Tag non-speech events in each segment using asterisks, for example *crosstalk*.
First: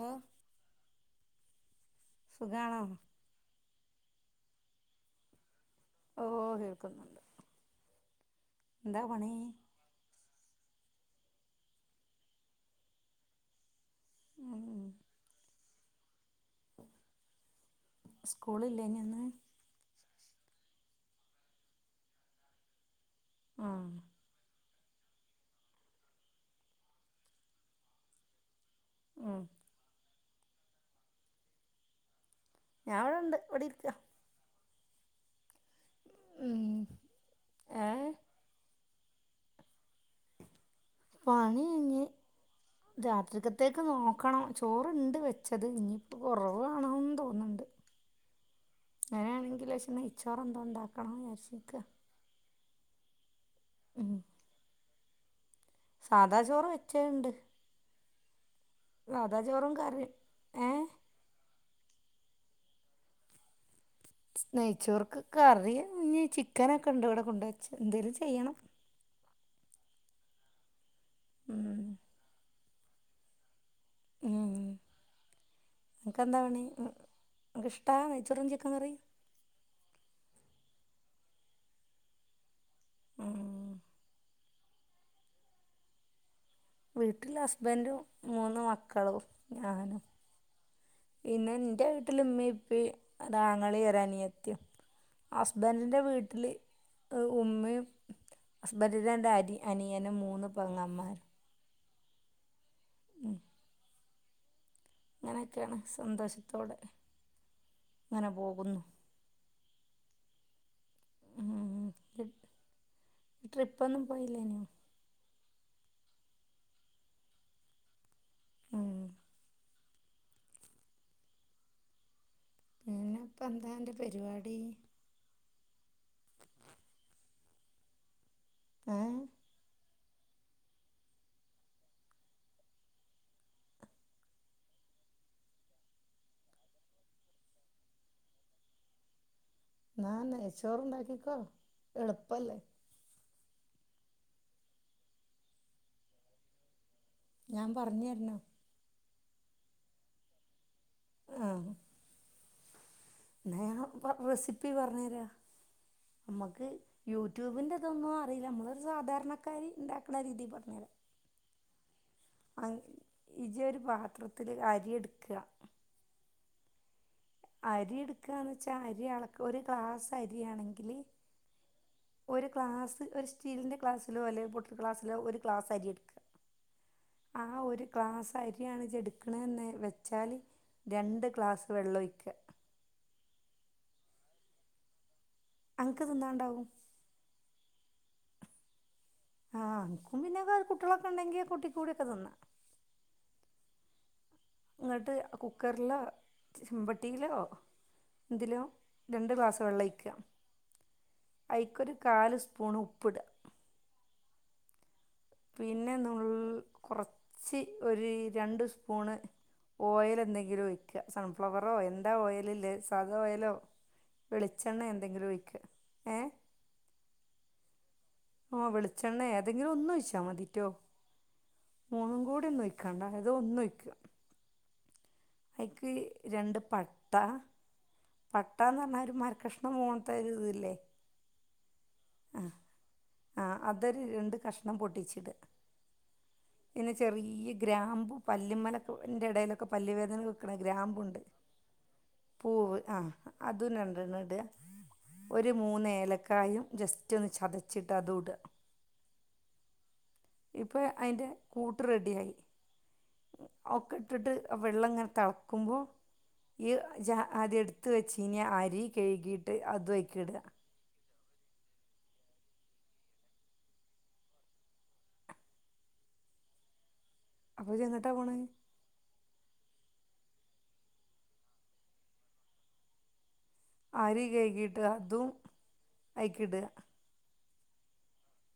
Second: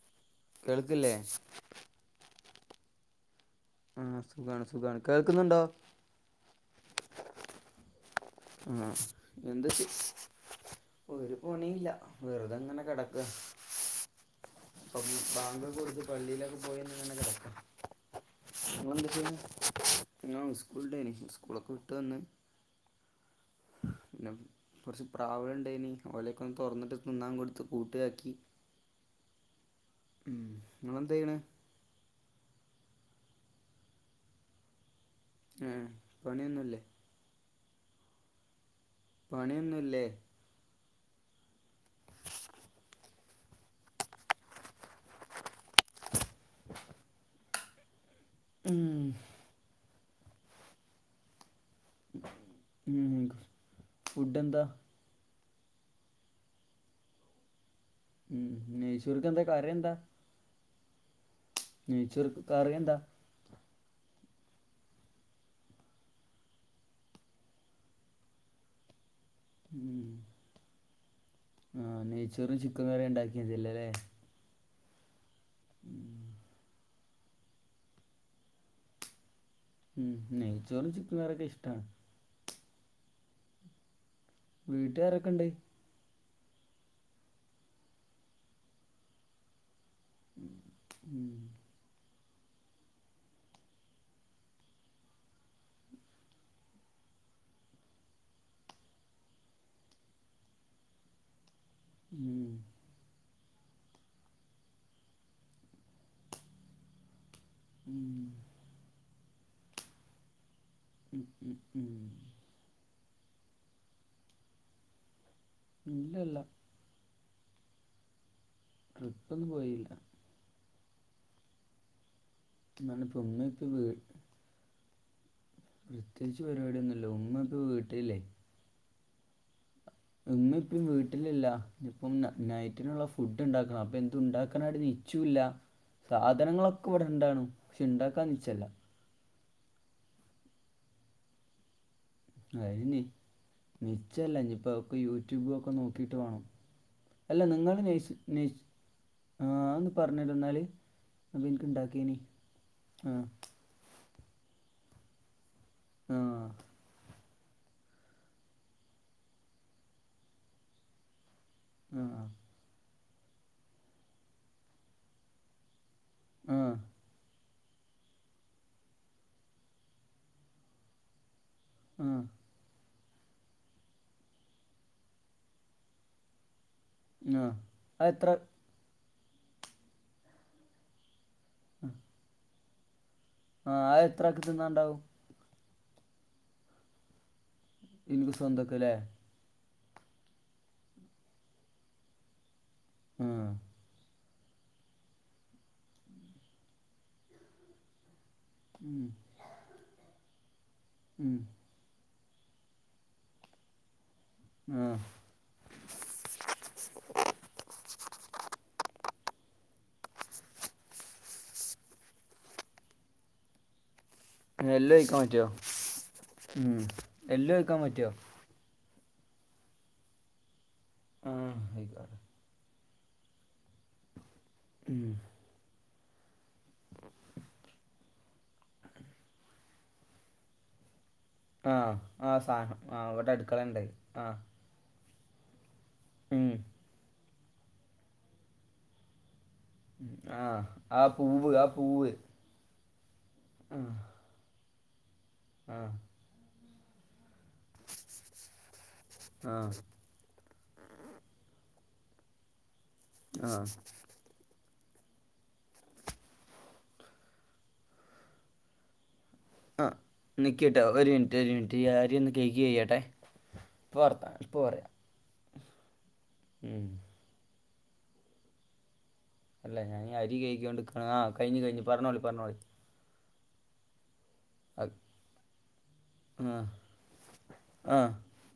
ആഹ് കേൾക്ക്ല്ലേ? സുഖാണോ? ആഹ്. സുഖാണ് സുഖാണ് കേക്കുന്ന്ണ്ടോ? ഓഹ്.. കേക്ക്ന്ന് ണ്ട് ആഹ് എന്താ ചെ ഒര് പണിംല്ല. വെറുതേങ്ങനെ കെടക്കാ ബാങ്കൊക്കെ കൊട്ത്ത് പള്ളീലൊക്കെ പോയന്ന്ങ്ങനെ കെടക്കാ. സ്കൂളില്ലേനിന്ന് ഉം സ്കൂളില്ലേ ങ്ങളെന്താ ഇന്ന്? ചെയ്യ്ന്നെ. ഞാ സ്കൂൾ ടെയ്നി. സ്കൂളൊക്കെ വിട്ട് വന്ന് ആഹ് പിന്നെ കൊർച്ച് പ്രാവ്കൾ ണ്ടായിനി. ഓലെക്കൊന്ന് തൊർ ന്ന്ട്ട് തിന്നാകൊട്ത്ത് കൂട്ട്ലാക്കി. ആഹ് ങ്ങളെന്തായ്യ്ണ്? ഞാ വ്ടെണ്ട്. വ്ടെ ഇര്ക്കാ. ഏഹ്. ഉം പണിയൊന്നുല്ലേ? ഏ പണിയൊന്നൂല്ലേ? പണി ഞ്ഞ് രാത്രി കത്തേക്ക് നോക്കണം. ചോറ്ണ്ട് വെച്ചത്. ഞ്ഞി പ്പം കൊറവാണോൻ തോന്ന്ണ്ട്. ഉം അങ്ങനേണെങ്കി ലേശം നൈ ചോറന്തോ ണ്ടാക്കണം യാര്ച്ചിക്കാ. ഉം ഉം ഫുഡ്ഡെന്താ? സാധാചോറ് വെച്ചേണ്ട്. ഉം. നെയ്ചൊർക്കെന്താ ചോറും കറിന്താ? കറിയും ഏ നെയ്ച്ചോർക്ക് കറിയെന്താ? നെയ്ച്ചോർക്ക് കറി ഞ്ഞ് ചിക്കനൊക്കെ ണ്ട് വടെ കൊണ്ട് വെച്ചെ. എന്തേലും ചെയ്യണം. ഉം ഉം ആഹ് നെയ്ച്ചോറും ചിക്കകറിം ണ്ടാക്കിയാതില്ലോ ല്ലേ? ഉം. അൻക്കെന്താ പണി. ങ്ങക്ക് ഇഷ്ടാ നെയ്ച്ചോറും ചിക്കകറിം. ഉം. നെയ്ച്ചോറും ചിക്കകറിയൊക്കെ ഇഷ്ടാണ്. ആഹ് വീട്ട് ആരൊക്കെണ്ട്? വീട്ടില് ഹസ്ബൻൻ്റും. മൂന്ന് മക്കളും, ഞാനും. ഉം പിന്നെ ൻ്റെ വീട്ട്‌ല് മ്മിം, പ്പിം ഒരാങ്ങളീം, ഒരനിയത്തീം ഹസ്ബൻ്റിൻ്റെ വീട്ട്‌ല് ഏ ഉമ്മയും ഹസ്ബൻ്റിൻ്റെ രണ്ട് അരി അനിയനും, മൂന്ന് പെങ്ങമ്മാരും. ഉം ഉം അങ്ങനെക്കെണ് സന്തോഷത്തോടെ അങ്ങനെ ഉം പോകുന്നു ഉം ഉം ഉം ട്രിപ്പ് ഒന്നും പോയില്ലേനോ ഇല്ലല്ല ഉം ട്രിപ്പൊന്നും പോയില്ല ഇന്ന്പ്പൊ പിന്നെ ഇപ്പം ഇമ്മീംഇപ്പീ എന്താ വീ എൻ്റെ പരിപാടി പ്രത്യേകിച്ച് പരിപാടിയൊന്നുമില്ല ഉമ്മ ഇപ്പൊ വീട്ടിലില്ലേ ആഹ് ഇമ്മീം ഇപ്പിയിം വീട്ടിലില്ല ഇനി ഇപ്പം നൈ നൈറ്റിനുള്ള ഫുഡ് ഉണ്ടാക്കണം അപ്പം എന്തുണ്ടാക്കാനാണിനി നിച്ചുല്ല സാധനങ്ങളൊക്കെ ഇവിടെണ്ടാനും പക്ഷെ ഇണ്ടാക്കാനിച്ചല്ല ന്നാ നെഴ്‌ച്ചോറുണ്ടാക്കിക്കോ എളുപ്പല്ലെ എല്ലാരും നി നിശ്ചയമല്ലേ ഇനിയിപ്പം അവക്ക് യൂട്യൂബ് ഒക്കെ നോക്കിട്ട് പോണം അല്ല ഞാൻ നിങ്ങള് പറഞ്ഞു നേഴ്സ് തരണോ നേഴ്സ് ഏഹ് അ ഒന്നു പറഞെരൊ ന്നാല് ഒന്ന് ആ ഇൻക്കും ഇണ്ടാക്കേയ്നി ആഹ് വേണേ പ്പ റെസിപ്പി പറഞ്ഞ് തരാ ആ അമ്മക്ക് യു യൂട്യൂബിൻ്റെ തൊന്നും അറീല നമ്മളൊരു സാധാരണക്കാരി ഉണ്ടാക്കുന്ന രീതിൽ പറഞ്ഞു തരാം ആഹ് ആഹ് അഹ് ഇജൊരു പാത്രത്തില് അരി ഇട്ക്ക ആഹ് അരി ഇട്ക്കാന്ന്ച്ചാ അരി അളക്ക ഒരു ക്ലാസ് അരിയാണെങ്കില് ആഹ് ഒര് ക്ലാസ് ഒരു സ്റ്റീലിന്റെ ക്ലാസിലോ അല്ലെ ബോട്ടിൽ ക്ലാസിലോ ഒരു ഗ്ലാസ് അരി ഇട്ക്ക്അ ആ ആഹ് ഒരു അത് എത്ര ഗ്ലാസ് അരിയാണ് ഇജ് എടുക്കണെന്ന് വെച്ചാല് രണ്ട് ഗ്ലാസ് വെള്ളൊഴിക്ക ആഹ് അത് എത്രാക്ക് തിന്നാണ്ടാവും അൻക്ക് തിന്നാണ്ടാവും ഇൻക്ക് സ്വന്തക്ക്ലെ ആഹ് അനക്കും പിന്നെ വേറെ കുട്ടികളൊക്കെ ഉണ്ടെങ്കിൽ കുട്ടിക്കൂടെ ഒക്കെ തിന്നാം ആഹ് ഇന്നട്ട് കുക്കറിലോ ചെമ്പട്ടിയിലോ എന്തിലോ ഉം, രണ്ട് ഗ്ലാസ് വെള്ളം ഒഴിക്ക ഉം, അയ്ക്കൊരു കാല് സ്പൂൺ ഉപ്പ്ട് ആഹ് പിന്നെ നുള്ള് കൊറച്ച് ഒരു രണ്ട് സ്പൂണ് ഓയല് എന്തെങ്കിലും ഒഴിക്ക സൺഫ്ലവറോ എന്താ ഓയില്ള്ളത് സാദാ ഓയിലോ വെളിച്ചെണ്ണേ എല്ലാം കഴിക്കാൻ എന്തെങ്കിലും പറ്റുമോ ഒയ്ക്ക ഏഹ് ഉം എല്ലൊം ഒഴിക്കാൻ പറ്റോ ആഹ് വെളിച്ചെണ്ണേ ഏതെങ്കിലും ഒന്നൊഴിച്ചാൽ മതിറ്റോ ആഹ് മൂന്നും കൂടി ഒന്നും ഒഴിക്കണ്ട ഏതേം ഒന്നൊഴിക്ക് ഉം അയ്ക്ക് രണ്ട് പട്ട പട്ടാന്ന് പറഞ്ഞാ ഒരു മരക്കഷ്ണം മോൺത്തെ ഒരു ഇത് ല്ലേ ആഹ് ആ സാനം ആഹ് വ്ടെ അടുക്കളെണ്ട് ആഹ് ണ്ണം പൊട്ടിച്ചട്ട് പിന്നെ ചെറിയ്യെ ഗ്രാമ്പു പല്ലിമലൊക്കെ ഇന്റെ ഇടയിലൊക്കെ പല്ല് ആ വേദനക്കൊക്കെ വെക്കണ ആ ഗ്രാമ്പുണ്ട് പൂവ് ആ പൂവ് പൂവ് ആഹ് അതും ആ രണ്ടണ്ണട്അ ഒരു ആ മൂന്നേലക്കായും ജസ്റ്റ് ഒന്ന് ചതച്ചിട്ട് അതൂട ആഹ് ഇപ്പൊ അതിന്റെ കൂട്ട് റെഡി ആയി ആ ഒക്കെ. ഇട്ടിട്ട് വെള്ളം ഇങ്ങനെ തിളക്കുമ്പോ ഈ ഇജ് അദ്യം എടുത്ത് വെച്ചിരുന്ന അരി കഴുകി ആഹ് നിക് നിക്കിട്ടോ ഒരു മിനിറ്റ് ഒരു മിനിറ്റ് ഈ അരി ഒന്ന് കഴുകിക്കെയ്യട്ടെ ഇപ്പൊ വർത്താനം ഇപ്പൊ ഉം അപ്പൊ ഇജെങ്ങട്ടാ പോണെ? അല്ല ഞാൻ ഈ അരി കഴികിയോണ്ട് നിൽക്കയാ ആ കഴിഞ്ഞ് കഴിഞ്ഞ് പറഞ്ഞോളി പറഞ്ഞോളി അരി കഴികിയിട്ട് ആ അതും അയ്കിടുക ആഹ്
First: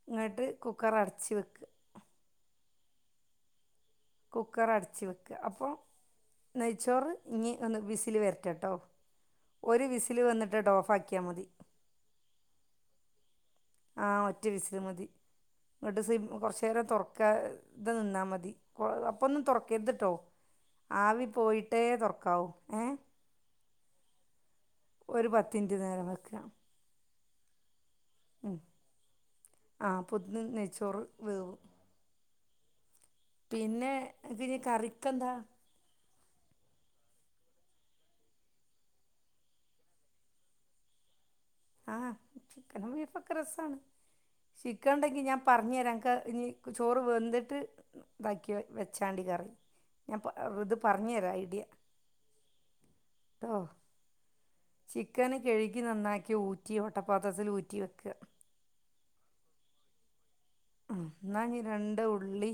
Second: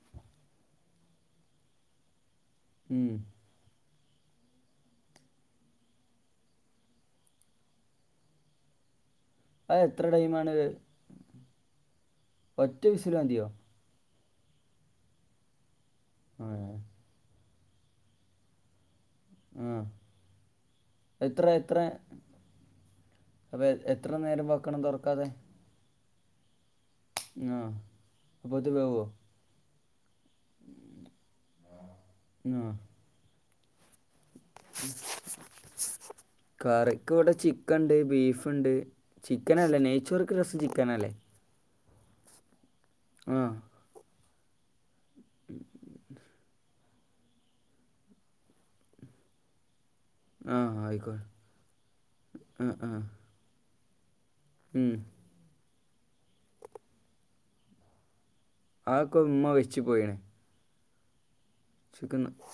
എന്നട്ട് കുക്കർ അടച്ച് വക്കുക. ഉം കുക്കർ അടച്ച് വെക്കുക അപ്പൊ നെയച്ചോറ് ഇനി ഒന്ന് വിസില് വരട്ടെട്ടോ? അത് ഒരു എത്ര വിസിൽ ടൈമാണ് വന്നിട്ടേട്ടോ ഓഫ് ആക്കിയാ മതി. ഒറ്റ വിസിൽ മതിയോ? ആ ഒറ്റ വിസിൽ മതി എന്നിട്ട് സി ആ കൊറച്ചു നേരം തുറക്കാതെ നിന്നാൽ മതി. അപ്പോ ഒന്നും ആ തുറക്കരുതുട്ടോ ആവി എത്ര പോയിട്ടേ തുറക്കാവൂ ഏഹ് അപ്പൊ എ എത്ര നേരം വെ ഒരു പത്ത് മിനിറ്റ് നേരം വയ്ക്കുക. ആഹാ അപ്പോത് വേവുവോ? ആ അപ്പോത്തിന് നെയ്ച്ചോറ് വേവും. *unintelligible* പിന്നെ പിന്നെ കറിക്കെന്താ? കറിക്ക് ഇവിടെ ചിക്കൻ ഉണ്ട് ബീഫുണ്ട് ചിക്കൻ അല്ലേ നെയ്ച്ചോർക്ക് രസം ചിക്കനല്ലേ? ആ ചിക്കനും ബീഫൊക്കെ ആ രസാണ് ചിക്കൻ ഉണ്ടെങ്കിൽ ഞാൻ പറഞ്ഞുതരാം എക്ക് ഇനി ചോറ് വെന്തിട്ട് ഇതാക്കി വെ വെച്ചാതി കറി ഞാൻ പ ഇത് ആഹ് പറഞ്ഞു ആയിക്കോട്ടെ തരാം ഐഡിയ ആഹ് ആഹ്. ട്ടോ ചിക്കന് കഴുകി നന്നാക്കി ഊറ്റി വട്ടപാത്രത്തിൽ ഊറ്റി വെക്കുക. അതൊക്കെ ഉമ്മ വെച്ചു പോയാണ്. എന്നാ ഇനി രണ്ട് ഉള്ളി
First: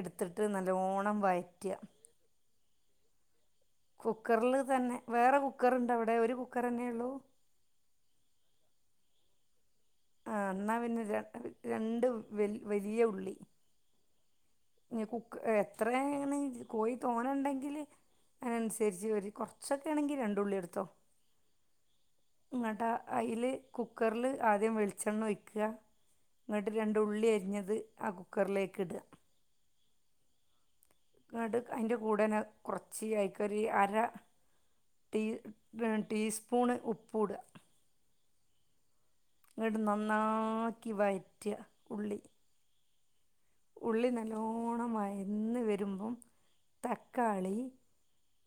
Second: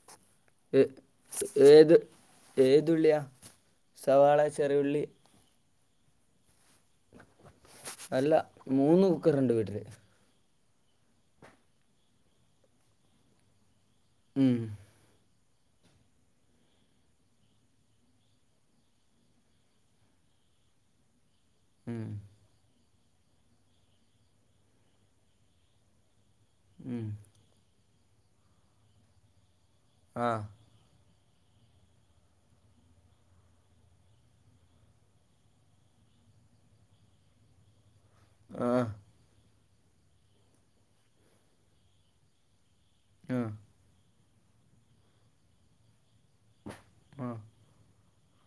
എടുത്തിട്ട് ഏ- നല്ലോണം വഴറ്റുക ഏത് ഉള്ളിയാ? കുക്കറിൽ തന്നെ വേറെ കുക്കറുണ്ടോ അവിടെ ഒരു കുക്കർ തന്നേ ഉള്ളൂ? അല്ല മൂന്ന് കുക്കറുണ്ട് വീട്ടില് ആഹ് എന്നാ പിന്നെ രണ്ട് രണ്ട് വലി വലിയ ഉള്ളി. ഉം ഇനി കുക്ക് എത്രയായാണ് കോയി തോനെ ഉണ്ടെങ്കില്? അതിനനുസരിച്ച് വരും കുറച്ചൊക്കെ ആണെങ്കി രണ്ട് ഉള്ളി എടുത്തോ ഉം എന്നിട്ട അയില് കുക്കറിൽ ആദ്യം വെളിച്ചെണ്ണ ഒഴിയ്ക്കുക എന്നിട്ട് രണ്ട് ഉം. ഉള്ളി അരിഞ്ഞത് ആ കുക്കറിലേക്ക് ഇടുക. ആഹ് ന്നട് അതിന്റെ കൂടേന് കൊറച്ച് *unintelligible* അര ടീ ടീസ്പൂൺ ഉപ്പൂടിക ആഹ്. എന്നിട്ട് നന്നാക്കി വയറ്റുക ഉള്ളി. ഉം ഉള്ളി നല്ലോണ്ണം വയന്ന് വരുമ്പം ആ തക്കാളി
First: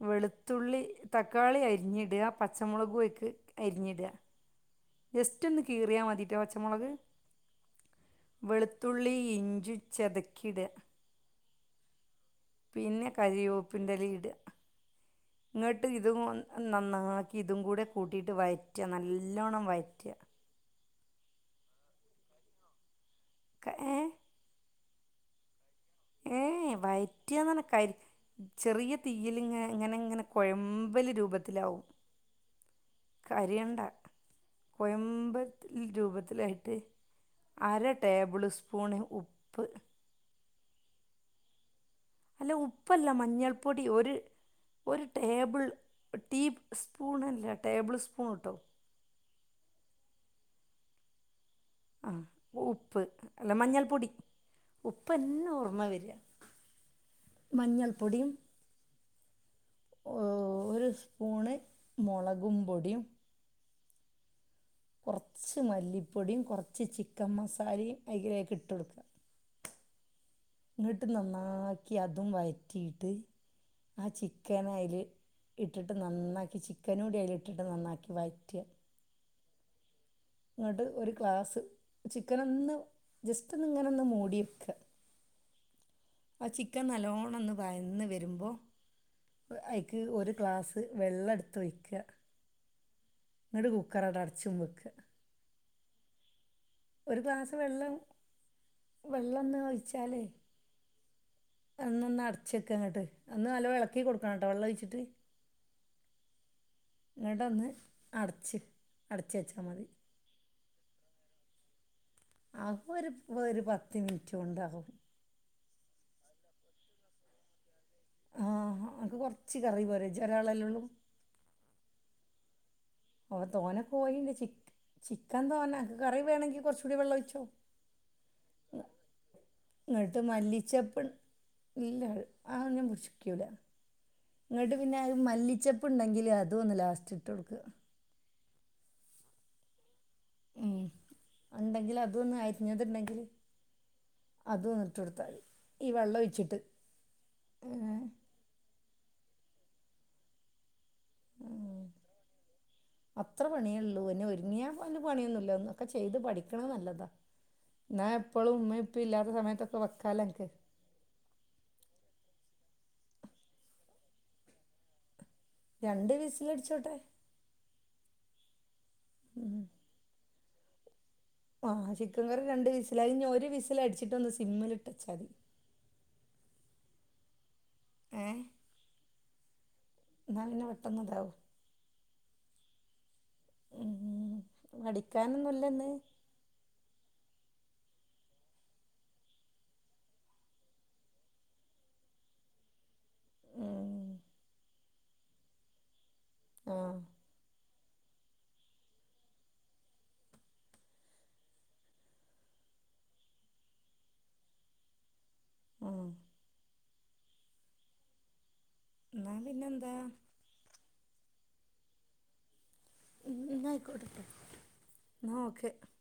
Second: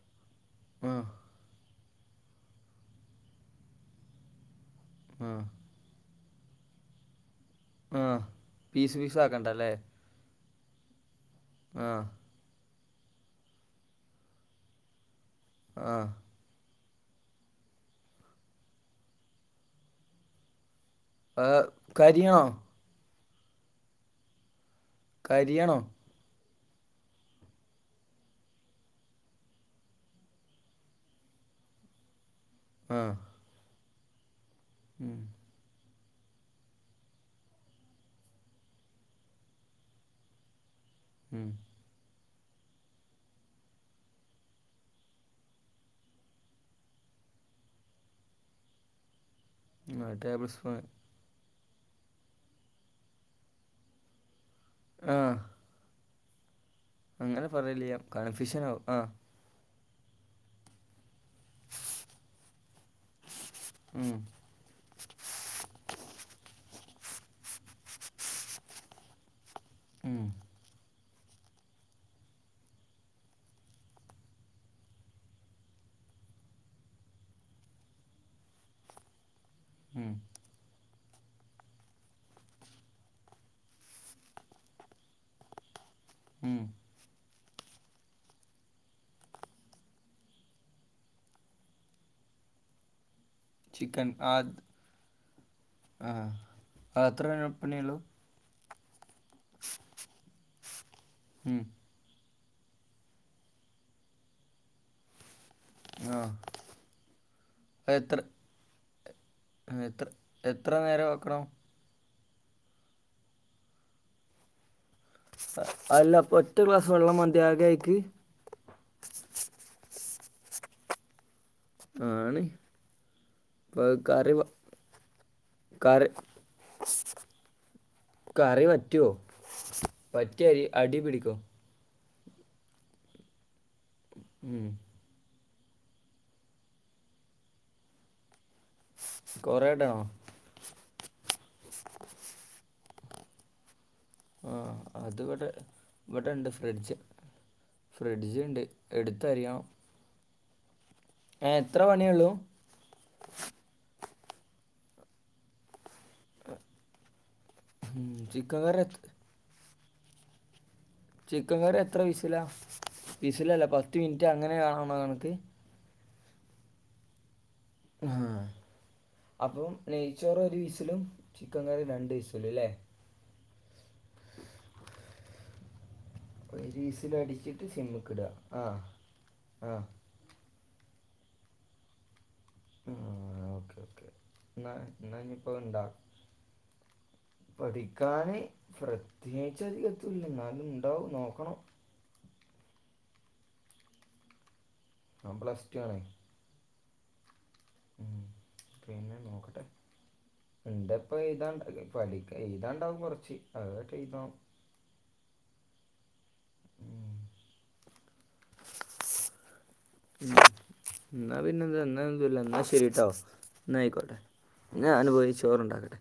വെളുത്തുള്ളി ആ തക്കാളി അരിഞ്ഞിടുക പച്ചമുളകും യേക്ക് അരിഞ്ഞിടുക. ആ ജസ്റ്റ് ഒന്ന് കീറിയാ മതീട്ടോ പച്ചമുളക് ആ പീസ് വെളുത്തുള്ളി പീസ് ആക്കണ്ട അല്ലേ ഇഞ്ചി ചതക്കി ഇടാ ആഹ് പിന്നെ കരിവേപ്പിന്റെ ഇല ഇടുക ഇങ്ങോട്ട് ആ ഇത് കൊ നന്നാക്കി ഇതും കൂടെ കൂട്ടിയിട്ട് വയറ്റുക നല്ലോണ്ണം വയറ്റുക ആഹ് കരിയ ക ഏഹ് കരിയണോ ഏയ് വയറ്റ കരി ചെറിയ തീയിലിങ്ങ ഇങ്ങനെ ഇങ്ങനെ കുഴമ്പലി രൂപത്തിലാവും ആഹ് കരിയണ്ട കൊയമ്പത്തി രൂപത്തിലായിട്ട് അര ടേബിള് സ്പൂണ് ഉപ്പ് ഉം അല്ല ഉപ്പല്ല മഞ്ഞൾപ്പൊടി ഒരു ഒരു ടേബിൾ ടീ സ്പൂൺ അല്ല ടേബിൾ സ്പൂൺ ട്ടോ ആ ടേബിൾ സ്പൂൺ ആ ഉപ്പ് അല്ല മഞ്ഞൾപ്പൊടി ആ ഉപ്പ്ന്നെ ഓർമ്മ വരിക അങ്ങനെ പറയല്ലി മഞ്ഞൾപ്പൊടിയും കൺഫ്യൂഷൻ ആവും ആഹ് ഒരു സ്പൂണ് മുളകും പൊടിയും ഉം കുറച്ച് മല്ലിപ്പൊടിയും കുറച്ച് ചിക്കൻ മസാലയും അതിലെക്ക് ഇട്ട് കൊടുക്കുക ഉം ഇങ്ങോട്ട് നന്നാക്കി അതും വറ്റിയിട്ട് ആ ചിക്കന് അതില് ഇട്ടിട്ട് നന്നാക്കി ചിക്കനുടി അതില് ഇട്ടിട്ട് നന്നാക്കി വയറ്റി ഉം ഇങ്ങോട്ട് ഒരു ഗ്ലാസ്സ് ചിക്കൻ ഒന്ന് ജസ്റ്റ് ഒന്ന് ഇങ്ങനെ ഒന്ന് മൂടി വെക്ക ആ ഉം. ചിക്കൻ നല്ലോണം ഒന്ന് വയന്ന് വരുമ്പോ അയിക്ക് ഒരു ഗ്ലാസ്സ് വെള്ളം എടുത്ത് ഒയ്ക്ക ചിക്കൻ ആത് അടച്ചും വെക്കുക ആ അത്ത്ര പണി ഒള്ളൂ വെള്ളൊന്ന് ഒഴിച്ചാലേ ഉം അന്ന് ഒന്ന് അടച്ച് വക്കാം ഇങ്ങട്ട് ഒന്ന് നല്ലോം ഇളക്കി കൊടുക്കണം കേട്ടെ വെള്ളം ഒഴിച്ചിട്ട് ആഹ് ഇങ്ങട്ടൊന്ന് അടച്ച് അടച്ച് വച്ചാൽ മതി എത്ര എത്ര നേരം വെക്കണം അത് ഒരു ഒരു പത്ത് മിനിറ്റ് കൊണ്ടാവും അല്ല അപ്പൊ ഒറ്റ ക്ലാസ് വെള്ളം മതി ആകെ ആയിക്ക് ആ അനക്ക് കുറച്ച് കറി പോരെ ഇജ് ഒരാളല്ലേ ഒള്ളു ആണ് ഓ ഇപ്പൊ തോന്ന അത് കേയിന്റെ കറി വ- ചിക്ക ചിക്കൻ തോന്നക്ക് കറി വേണെങ്കിൽ കുറച്ച് കൂടി വെള്ളം ഒഴിച്ചോ കറി പറ്റുമോ ഇങ്ങട്ട് പറ്റി മല്ലി അരി അടി ചെപ്പ് പിടിക്കോ ഇല്ല ആയ് അങ്ങനെ ദുഷിക്കൂല ഉം. ഇങ്ങോട്ട് പിന്നെ മല്ലിച്ചപ്പണ്ടെങ്കില് അതൊന്ന് ലാസ്റ്റ് ഇട്ട് കൊടുക്ക കൊറെ ഇടണോ ഉ ഉണ്ടെങ്കിൽ അതൊന് അരിഞ്ഞത് ഉണ്ടങ്കിൽ ആ അത് ഇവിടെ ഈ വെള്ളം ഇവിടെ ഇണ്ട് ഒഴിച്ചിട്ട് ഫ്രിഡ്ജ് ഏ, ഫ്രിഡ്ജ് ഇണ്ട് എടുത്ത് അരിയണം ഏഹ് ഇത്ര ഉം. പണിയേ ഒള്ളൂ അത്ര പണിയേ ഉള്ളൂ പിന്നെ ഒരുങ്ങിയാ അയില് പണിയൊന്നുല്ലാ ഒന്ന് ഒക്കെ ചെയ്ത് പഠിക്കണത് നല്ലതാ ഉം, എന്നാ എപ്പളും ചിക്കൻ കറി ഉമ്മേം എത്ര ഉപ്പേം ഇല്ലാത്ത സമയത്തൊക്കെ വെക്കാല്ലോ നിനക്ക് ചിക്കൻ കറി എത്ര വിസില വിസിലല്ല പത്ത് മിനിറ്റ് അങ്ങനെയാണോ *unintelligible* കണക്ക് രണ്ട് വിസില് അടിച്ചോട്ടെ ആഹ് അപ്പോം നെയ്ച്ചോറ് ഒരു വിസിലും ചിക്കൻ കറി ആഹ് രണ്ട് ചിക്കൻ കറി വിസിലും രണ്ട് അല്ലേ വിസിലായി ഇനി ഒരു വിസിൽ അടിച്ചിട്ട് ഒന്ന് സിമ്മിലിട്ട് വെച്ചാതി ഒരു വിസില് അടിച്ചിട്ട് സിമ്മിക്ക്ടുക ഏ ആഹ് ആഹ് എന്നാൽ പിന്നെ പെട്ടന്ന് ഇതാവും ആഹ് ഓക്കേ ഓക്കേ ഉം. എന്ന എന്നാ ഇനീപ്പോ അത് ഇണ്ടാ പഠിക്കാനൊന്നുമില്ലെന്ന് പഠിക്കാന് പ്രത്യേകിച്ച് അധികത്തൂല്ല എന്നാലും ഉണ്ടാവും നോക്കണം ഏഹ് ഓൻ പ്ലസ് ടു ആണ് ആഹ് ഉം പിന്നെ നോക്കട്ടെ ഇന്റെ ഇപ്പ ഏയ്താണ്ട് പടിക്ക എയ്താണ്ടാവും കൊറച്ച് അതായിട്ട് എഴുതണം ആഹ് ഉം എന്നാ പിന്നെ എന്താ എന്നാ പിന്നെന്താ എന്ന ഒന്നൂല്ല എന്നാ ശരി ട്ടോ ഉം, എന്നാ എന്ന ആയിക്കോട്ടെ ട്ടോ. ഞാന് പോയി എന്നാ ഓക്കെ ചോറുണ്ടാക്കട്ടെ